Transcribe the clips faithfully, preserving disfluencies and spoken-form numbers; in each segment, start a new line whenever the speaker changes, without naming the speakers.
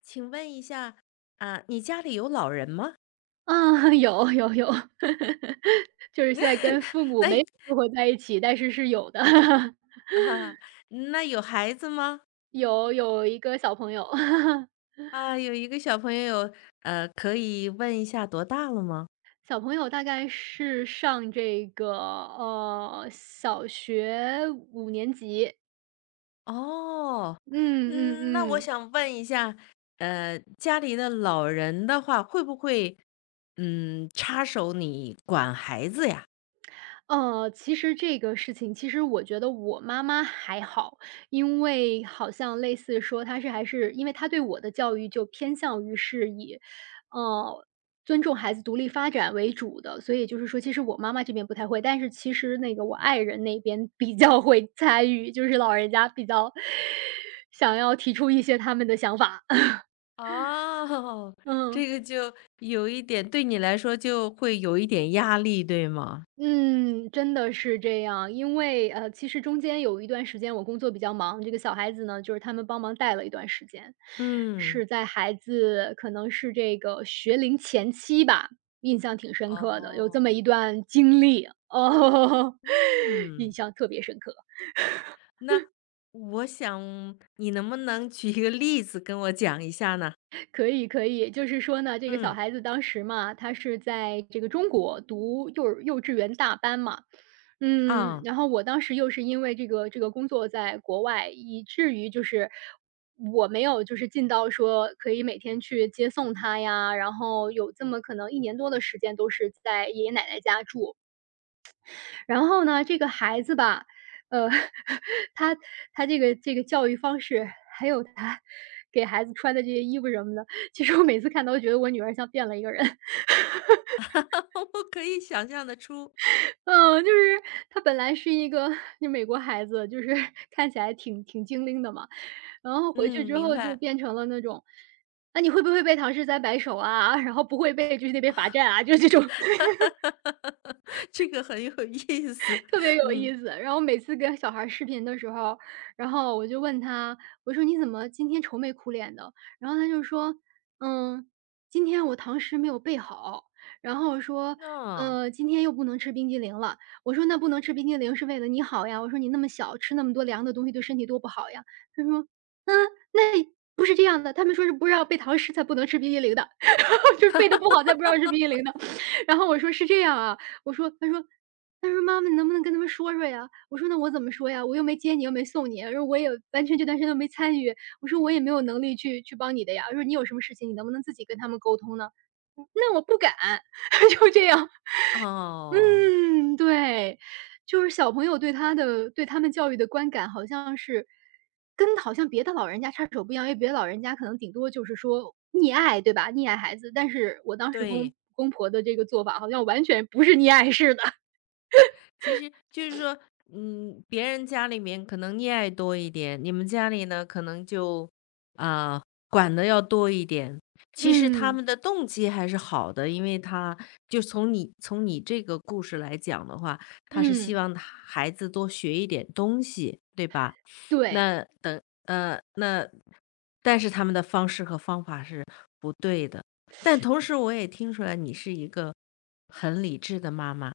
请问一下，啊，你家里有老人吗？
啊，有有有，就是现在跟父母
那
没生活在一起，但是是有的。
啊，那有孩子吗？
有有一个小朋友，
啊，有一个小朋友，呃，可以问一下多大了吗？
小朋友大概是上这个，呃，小学五年级。
哦，
嗯嗯
嗯，那我
嗯。
想问一下，呃，家里的老人的话，会不会，嗯，插手你管孩子呀？
呃，其实这个事情，其实我觉得我妈妈还好，因为好像类似说她是还是因为她对我的教育就偏向于是以，呃，尊重孩子独立发展为主的，所以就是说，其实我妈妈这边不太会，但是其实那个我爱人那边比较会参与，就是老人家比较想要提出一些他们的想法，
哦，
嗯。
这个就有一点，对你来说就会有一点压力，对吗？
嗯，真的是这样。因为，呃，其实中间有一段时间我工作比较忙，这个小孩子呢，就是他们帮忙带了一段时间，
嗯，
是在孩子可能是这个学龄前期吧，印象挺深刻的，有这
哦，
么一段经历，哦，印
嗯。
象特别深刻。
那我想你能不能举一个例子跟我讲一下呢？
可以可以，就是说呢，这个小
嗯，
孩子当时嘛，他是在这个中国读幼儿幼稚园大班嘛。嗯，
啊，
然后我当时又是因为这个这个工作在国外，以至于就是我没有就是尽到说可以每天去接送他呀，然后有这么可能一年多的时间都是在爷爷奶奶家住。然后呢，这个孩子吧，呃，他他这个这个教育方式，还有他给孩子穿的这些衣服什么的，其实我每次看到都觉得我女儿像变了一个人。
我可以想象得出。
嗯，就是她本来是一个就美国孩子，就是 看起来挺挺精灵的嘛，然后回去
嗯，
之
明
后就
白。
变成了那种，啊，你会不会背唐诗三百首啊？然后不会背就是那边罚站啊，就是这种。
这个很有意思。
特别有
嗯，
意思。然后每次跟小孩儿视频的时候，然后我就问他，我说："你怎么今天愁眉苦脸的？"然后他就说："嗯，今天我唐诗没有背好。"然后我说：
那
“呃，今天又不能吃冰激凌了。"我说："那不能吃冰激凌是为了你好呀。"我说："你那么小，吃那么多凉的东西对身体多不好呀。"他说："嗯，那不是这样的，他们说是不让背唐诗才不能吃冰激凌的，就是背的不好才不让吃冰激凌的。然后我说："是这样啊。"我说，他说他说：“妈妈，你能不能跟他们说说呀？"我说："那我怎么说呀？我又没接你，又没送你，然后我也完全这段时间都没参与，我说我也没有能力去去帮你的呀。"我说："你有什么事情，你能不能自己跟他们沟通呢？"嗯那我不敢，就这样。
哦，
嗯，对，就是小朋友对他的对他们教育的观感好像是跟好像别的老人家插手不一样，因为别的老人家可能顶多就是说溺爱，对吧？溺爱孩子，但是我当时公
对。
公婆的这个做法，好像完全不是溺爱式的，
其实就是说，嗯，别人家里面可能溺爱多一点，你们家里呢可能就啊、管的要多一点。其实他
嗯。
们的动机还是好的，因为他就从你从你这个故事来讲的话，他是希
嗯，
望他孩子多学一点东西，对吧？
对，
那等呃那，但是他们的方式和方法是不对的。但同时我也听出来你是一个很理智的妈妈，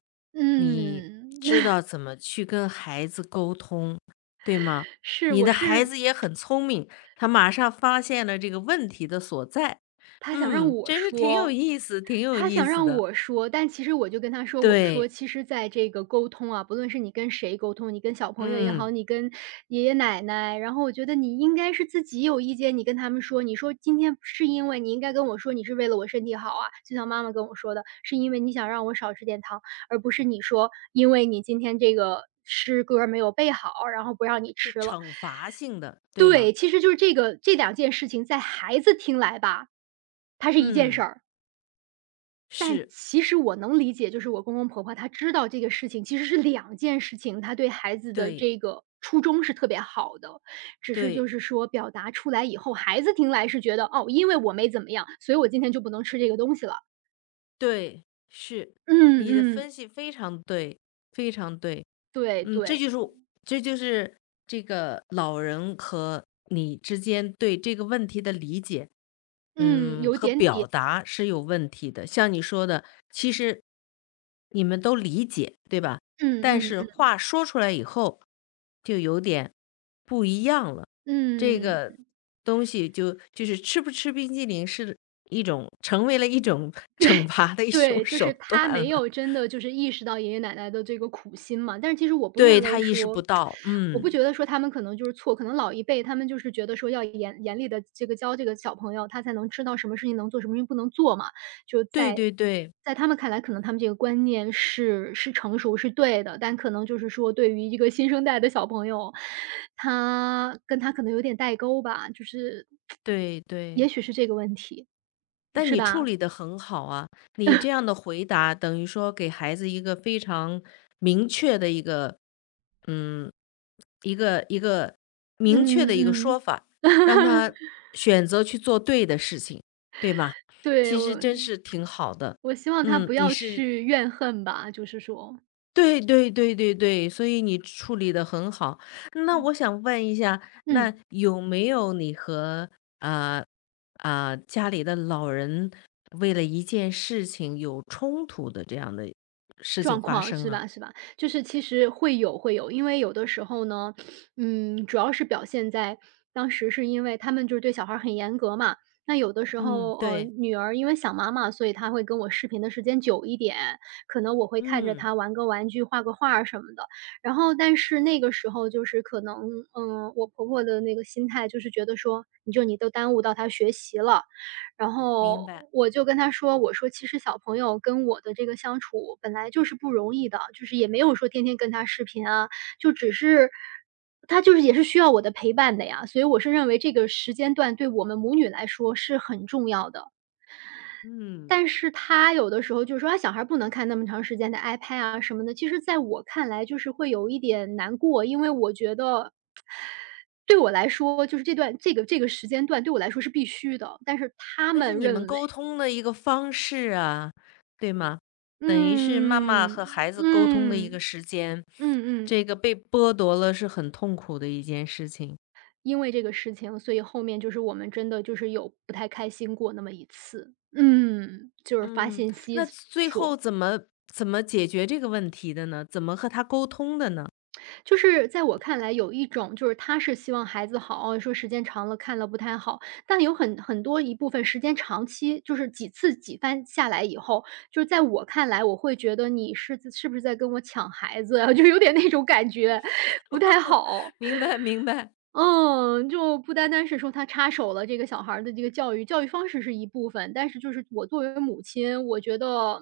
你
嗯，
知道怎么去跟孩子沟通，对吗？
是，
你
我
的孩
是
子也很聪明，他马上发现了这个问题的所在。
他想让
嗯，
我
真是挺有
说，
意思，挺有
他
意
想
思
让
的。
我说，但其实我就跟他说，我说
对，
其实在这个沟通啊，不论是你跟谁沟通，你跟小朋友也好，
嗯，
你跟爷爷奶奶，然后我觉得你应该是自己有意见，你跟他们说，你说今天是因为你应该跟我说，你是为了我身体好啊，就像妈妈跟我说的，是因为你想让我少吃点糖，而不是你说因为你今天这个诗歌没有背好，然后不让你
是
吃了。
惩罚性的，对吗？
对，其实就是这个这两件事情在孩子听来吧，它是一件事
嗯，
儿，但
是，
其实我能理解，就是我公公婆婆他知道这个事情其实是两件事情，他对孩子的
对，
这个初衷是特别好的，只是就
对，
是说表达出来以后，孩子听来是觉得哦，因为我没怎么样，所以我今天就不能吃这个东西了。
对，是，
嗯
你的
嗯，
分析非常对，非常对。
对
嗯，这
对，
就是这就是这个老人和你之间对这个问题的理解，
嗯，
嗯，
有
和
点
表
点，
达是有问题的。像你说的，其实你们都理解，对吧？
嗯
但
嗯
是
嗯。
话说出来以后，就有点不一样了。这
嗯
个东西就就是吃不吃冰激凌是一种成为了一种 惩罚的一种
对，就是
手
他
段
没
了。
有真的就是意识到爷爷奶奶的这个苦心嘛。但是其实我不
对，
认
他
为
意识不
说
到，
我不
嗯，
觉得说他们可能就是错，可能老一辈他们就是觉得说要严严厉的这个教这个小朋友，他才能知道什么事情能做，什么事情不能做嘛。就
对
在
对对。
在他们看来，可能他们这个观念是是成熟是对的，但可能就是说对于一个新生代的小朋友，他跟他可能有点代沟吧，就是
对对，
也许是这个问题，
但
是
你处
吧？
理得很好啊，你这样的回答等于说给孩子一个非常明确的一个，嗯，一个一个明确的一个说
嗯
法，
嗯，
让他 选择去做对的事情，对吧？
对，
其实
我
真是挺好的，
我希望他
嗯，
不
你
要
是
去怨恨吧，就是说，
对对对对对，所以你处理得很好。那
嗯
我想问一下，
嗯。
那有没有你和啊啊家里的老人为了一件事情有冲突的这样的事情
状
发
况，
生
是
啊？
吧是吧？就是其实会有会有，因为有的时候呢，嗯，主要是表现在当时是因为他们就是对小孩儿很严格嘛，那有的时
嗯，
候，呃，
对，
女儿因为想妈妈，所以她会跟我视频的时间久一点，可能我会看着
嗯，
她玩个玩具、画个画儿什么的。然后但是那个时候就是可能，嗯，我婆婆的那个心态就是觉得说，你就你都耽误到她学习了，然
明
后
白，
我就跟他说，我说其实小朋友跟我的这个相处本来就是不容易的，就是也没有说天天跟他视频啊，就只是他就是也是需要我的陪伴的呀，所以我是认为这个时间段对我们母女来说是很重要的。
嗯，
但是他有的时候就是说，啊，小孩儿不能看那么长时间的 iPad 啊什么的。其实在我看来，就是会有一点难过，因为我觉得对我来说，就是这段这个这个时间段对我来说是必须的。但是他
那是
们
你们
认为
沟通的一个方式啊，对吗？等于是妈妈
嗯，
和孩子沟通的一个
嗯，
时间，
嗯嗯，
这个被剥夺了是很痛苦的一件事情。
因为这个事情，所以后面就是我们真的就是有不太开心过那么一次。嗯，就是发
嗯，
信息
那最后
说，
怎么怎么解决这个问题的呢？怎么和他沟通的呢？
就是在我看来有一种就是他是希望孩子好，哦说时间长了看了不太好，但有很很多一部分时间长期就是几次几番下来以后，就是在我看来，我会觉得你是是不是在跟我抢孩子啊，就有点那种感觉，不太 好。
明白明白，
嗯，就不单单是说他插手了这个小孩儿的这个教育，教育方式是一部分，但是就是我作为母亲，我觉得，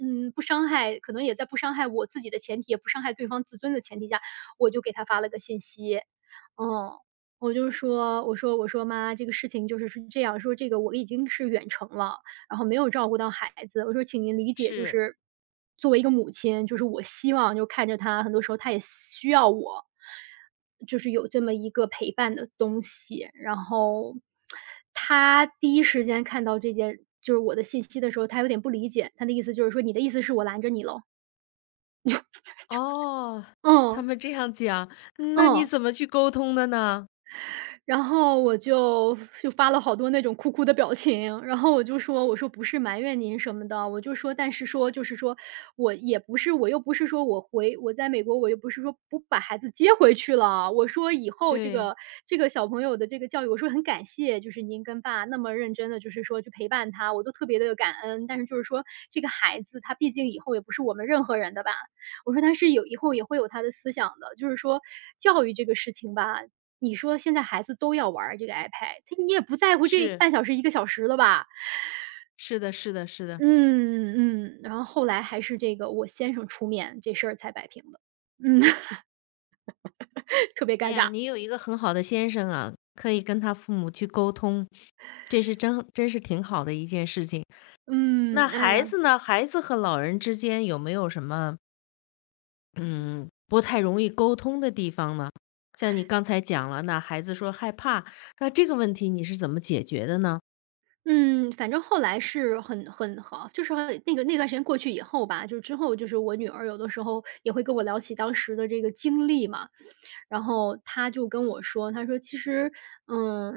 嗯，不伤害，可能也在不伤害我自己的前提，也不伤害对方自尊的前提下，我就给他发了个信息，嗯，我就说，我说，我说妈，这个事情就是是这样，说这个我已经是远程了，然后没有照顾到孩子。我说："请您理解，就
是，
是作为一个母亲，就是我希望就看着他，很多时候他也需要我，就是有这么一个陪伴的东西。"然后他第一时间看到这件就是我的信息的时候，他有点不理解，他的意思就是说："你的意思是我拦着你喽？"
哦，他
嗯，
们这样讲，那你
嗯。
怎么去沟通的呢？
然后我就就发了好多那种哭哭的表情，然后我就说，我说不是埋怨您什么的，我就说，但是说就是说，我也不是，我又不是说我回我在美国，我又不是说不把孩子接回去了，我说以后这
对，
个这个小朋友的这个教育，我说很感谢，就是您跟爸那么认真的，就是说去陪伴他，我都特别的感恩，但是就是说这个孩子他毕竟以后也不是我们任何人的吧，我说他是有以后也会有他的思想的，就是说教育这个事情吧，你说现在孩子都要玩儿这个 iPad，他你也不在乎这
是
半小时、一个小时了吧？
是的，是的，是的。
嗯，嗯，嗯然后后来还是这个我先生出面，这事儿才摆平的。嗯，特别
哎
尴
呀，
尬。
你有一个很好的先生啊，可以跟他父母去沟通，这是真真是挺好的一件事情。那
嗯，哎
孩
呀，
子呢？孩子和老人之间有没有什么嗯，不太容易沟通的地方呢？像你刚才讲了，那孩子说害怕，那这个问题你是怎么解决的呢？
嗯，反正后来是很很好就是很那个那段时间过去以后吧，就是之后就是我女儿有的时候也会跟我聊起当时的这个经历嘛，然后他就跟我说，他说其实，嗯，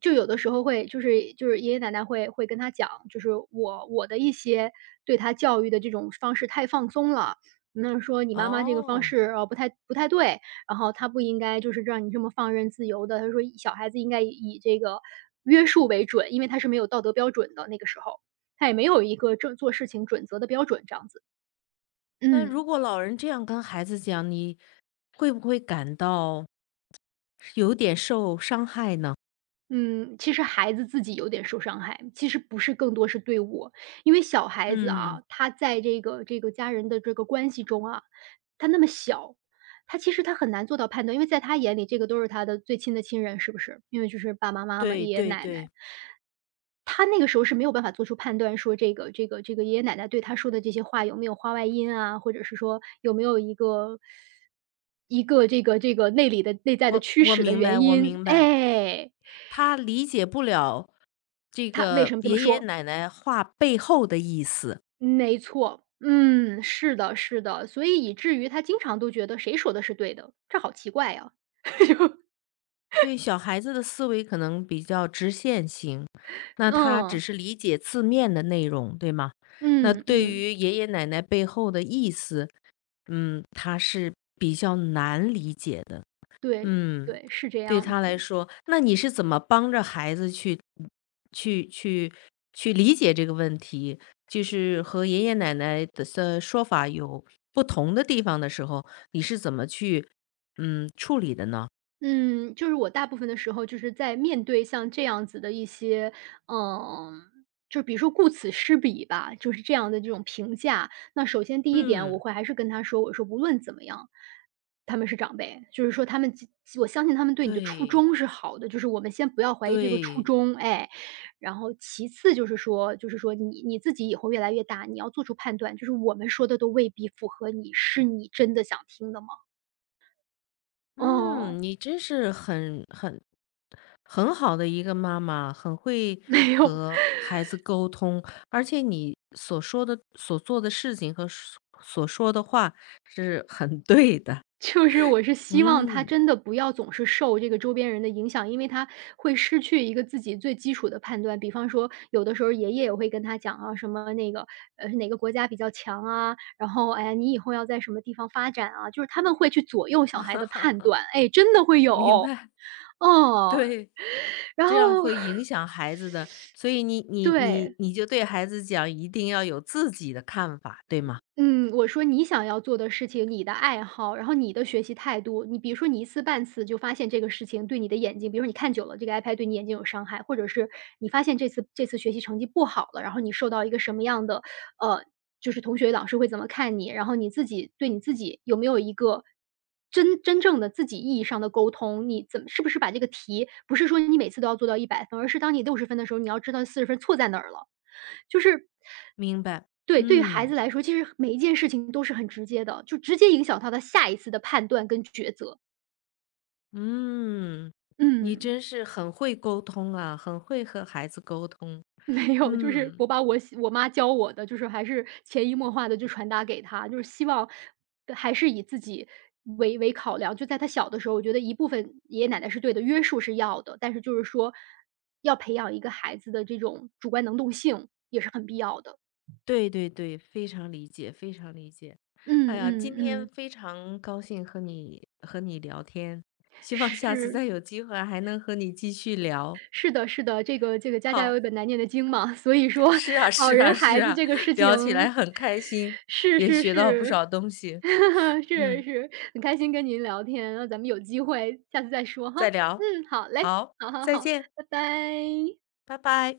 就有的时候会，就是就是爷爷奶奶会会跟他讲，就是我我的一些对他教育的这种方式太放松了，那说你妈妈这个方
哦，
式呃不太不太对，然后他不应该就是让你这么放任自由的，他说小孩子应该以以这个约束为准，因为他是没有道德标准的那个时候，他也没有一个正做事情准则的标准这样子，
那
嗯。
如果老人这样跟孩子讲，你会不会感到有点受伤害呢？
嗯，其实孩子自己有点受伤害，其实不是更多是对我。因为小孩子
嗯，
啊，他在这个这个家人的这个关系中啊，他那么小，他其实他很难做到判断，因为在他眼里这个都是他的最亲的亲人，是不是？因为就是爸爸妈妈、
对
爷爷
对
奶奶，
对，
他那个时候是没有办法做出判断，说这个这个这个爷爷奶奶对他说的这些话有没有话外音啊，或者是说有没有一个一个这个这个内里的内在的
我
驱
我
使的
明白，
原
我
因，
明白，
哎，
他理解不了这
他为什
个
么这么
爷爷
说？
奶奶话背后的意思，
没错，嗯，是的，是的，所以以至于他经常都觉得谁说的是对的，这好奇怪呀。
对，小孩子的思维可能比较直线型，那他只
嗯，
是理解字面的内容，对吗？那
嗯
对
嗯，
于爷爷奶奶背后的意思，嗯，他是比较难理解的。
对
嗯，
对，是这
对
样
他来
子。
说，那你是怎么帮着孩子去去去去理解这个问题？就是和爷爷奶奶的的说法有不同的地方的时候，你是怎么去嗯处理的呢？
嗯，就是我大部分的时候就是在面对像这样子的一些，嗯，就比如说“顾此失彼”吧，就是这样的这种评价。那首先第一点，我
嗯。
会还是跟他说，我说无论怎么样，他们是长辈，就是说他们即我相信他们对你的初
对，
衷是好的，就是我们先不要怀疑这个初
对，
衷，哎。然后其次就是说，就是说你你自己以后越来越大，你要做出判断，就是我们说的都未必符合你，是你真的想听的吗？哦，
嗯，你真是很很很好的一个妈妈，很会
没有。
和孩子沟通，而且你所说的、所做的事情和所所说的话是很对的。
就是我是希望他
嗯，
真的不要总是受这个周边人的影响，因为他会失去一个自己最基础的判断。比方说，有的时候爷爷也会跟他讲啊，什么那个呃哪个国家比较强啊，然后哎呀你以后要在什么地方发展啊，就是他们会去左右小孩的判断，哎，真的会
明
有，
白，
哦，
对，
然后
这样 会影响孩子的，所以你你
对，
你你就对孩子讲，一定要有自己的看法，对吗？
嗯，我说你想要做的事情，你的爱好，然后你的学习态度，你比如说你一次半次就发现这个事情对你的眼睛，比如说你看久了这个 iPad 对你眼睛有伤害，或者是你发现这次这次学习成绩不好了，然后你受到一个什么样的，呃，就是同学老师会怎么看你，然后你自己对你自己有没有一个真真正的自己意义上的沟通，你怎么是不是把这个题不是说你每次都要做到一百分，而是当你六十分的时候，你要知道四十分错在哪儿了。就是
明白，
对，对于孩
嗯。
子来说，其实每一件事情都是很直接的，就直接影响到他下一次的判断跟抉择。
嗯，你
嗯。
真是很会沟通啊，很会和孩子沟通。
没有，就是
嗯，
我把我喜我妈教我的，就是还是潜移默化的就传达给他，就是希望还是以自己为为考量。就在他小的时候，我觉得一部分爷爷奶奶是对的，约束是要的，但是就是说要培养一个孩子的这种主观能动性也是很必要的。
对对对，非常理解，非常理解。哎
嗯
呀，今
嗯
天
嗯。
非常高兴和你和你聊天，希望下次再
是。
有机会还能和你继续聊。
是的，是的，这个这个家家有
好，
一本难念的经嘛，所以说
是啊，
老
是啊，
人
是
孩子
啊，
这个事
聊起来
情，
很开心，
是
也
是
学到不
是，
少东西。
是
嗯，
是，很开心跟您聊天，那咱们有机会下次再说哈。
再聊。
嗯，好嘞，
好，
好好
再
好，
见，
拜拜。
拜拜。